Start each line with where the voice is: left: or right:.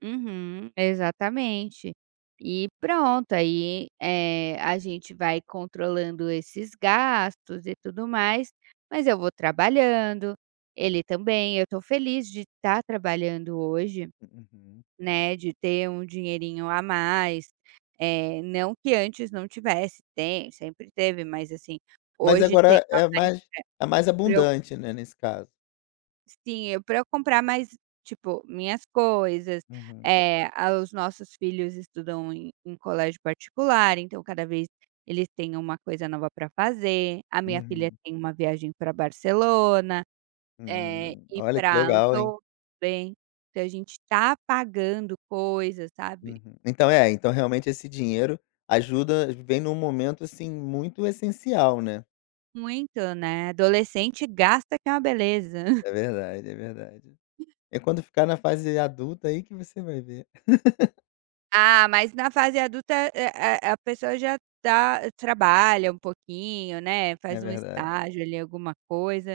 right: Uhum, exatamente, e pronto aí, eh, a gente vai controlando esses gastos e tudo mais, mas eu vou trabalhando, ele também, eu estou feliz de estar trabalhando hoje,
left: Uhum.
right: né, de ter um dinheirinho a mais, eh, não que antes não tivesse tem, sempre teve mas assim,
left: Mas
right: hoje tem.
left: agora é mais, é mais
right: [unintelligible]
left: abundante, né, nesse caso.
right: Sim, para eu comprar mais tipo minhas coisas,
left: Uhum.
right: eh, os nossos filhos estudam em em colégio particular então cada vez eles têm uma coisa nova para fazer, a minha filha
left: Uhum.
right: tem uma viagem para Barcelona, eh,
left: Uhum, olha que
right: para
left: legal hein?
right: Andorra também, então a gente está pagando coisas, sabe?
left: Uhum, então é, então realmente esse dinheiro ajuda, vem em um momento assim muito essencial, né.
right: Muito, né, adolescente gasta que é uma beleza.
left: É verdade, é verdade. É quando ficar na fase adulta aí que você vai ver.
right: Ah, mas na fase adulta é é a pessoa já tá trabalha uma pouquinho, né,
left: É
right: faz um
left: verdade.
right: estágio ali alguma coisa,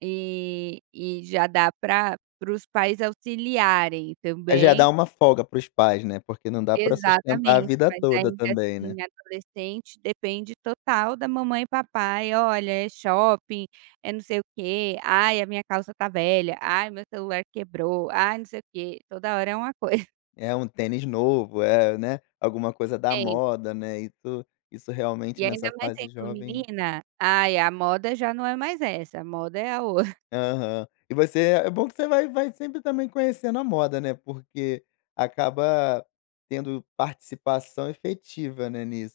right: e e já dá pra para os pais auxiliarem
left: Aí já dá
right: também.
left: uma folga para os pais, né, porque não dá para sustentar a
right: Exatamente,
left: vida
right: mas aí
left: toda
right: que,
left: também,
right: assim,
left: né.
right: adolescente depende total da mamãe e papai, olha é shopping, é não sei o quê: "Ai a minha calça está velha, ai meu celular quebrou, ai não sei o quê", toda hora é uma coisa.
left: É um tênis novo, eh, né, alguma coisa da
right: Tenis.
left: moda, né, isso, isso
right: E
left: realmente
right: ainda
left: nessa
right: mais
left: fase
right: sendo
left: jovem.
right: menina, ai a moda já não é mais essa, a moda é a ou
left: Aham. E você é bom que você vai vai sempre também conhecer na moda, né, porque, acaba tendo participação efetiva, né, nisso.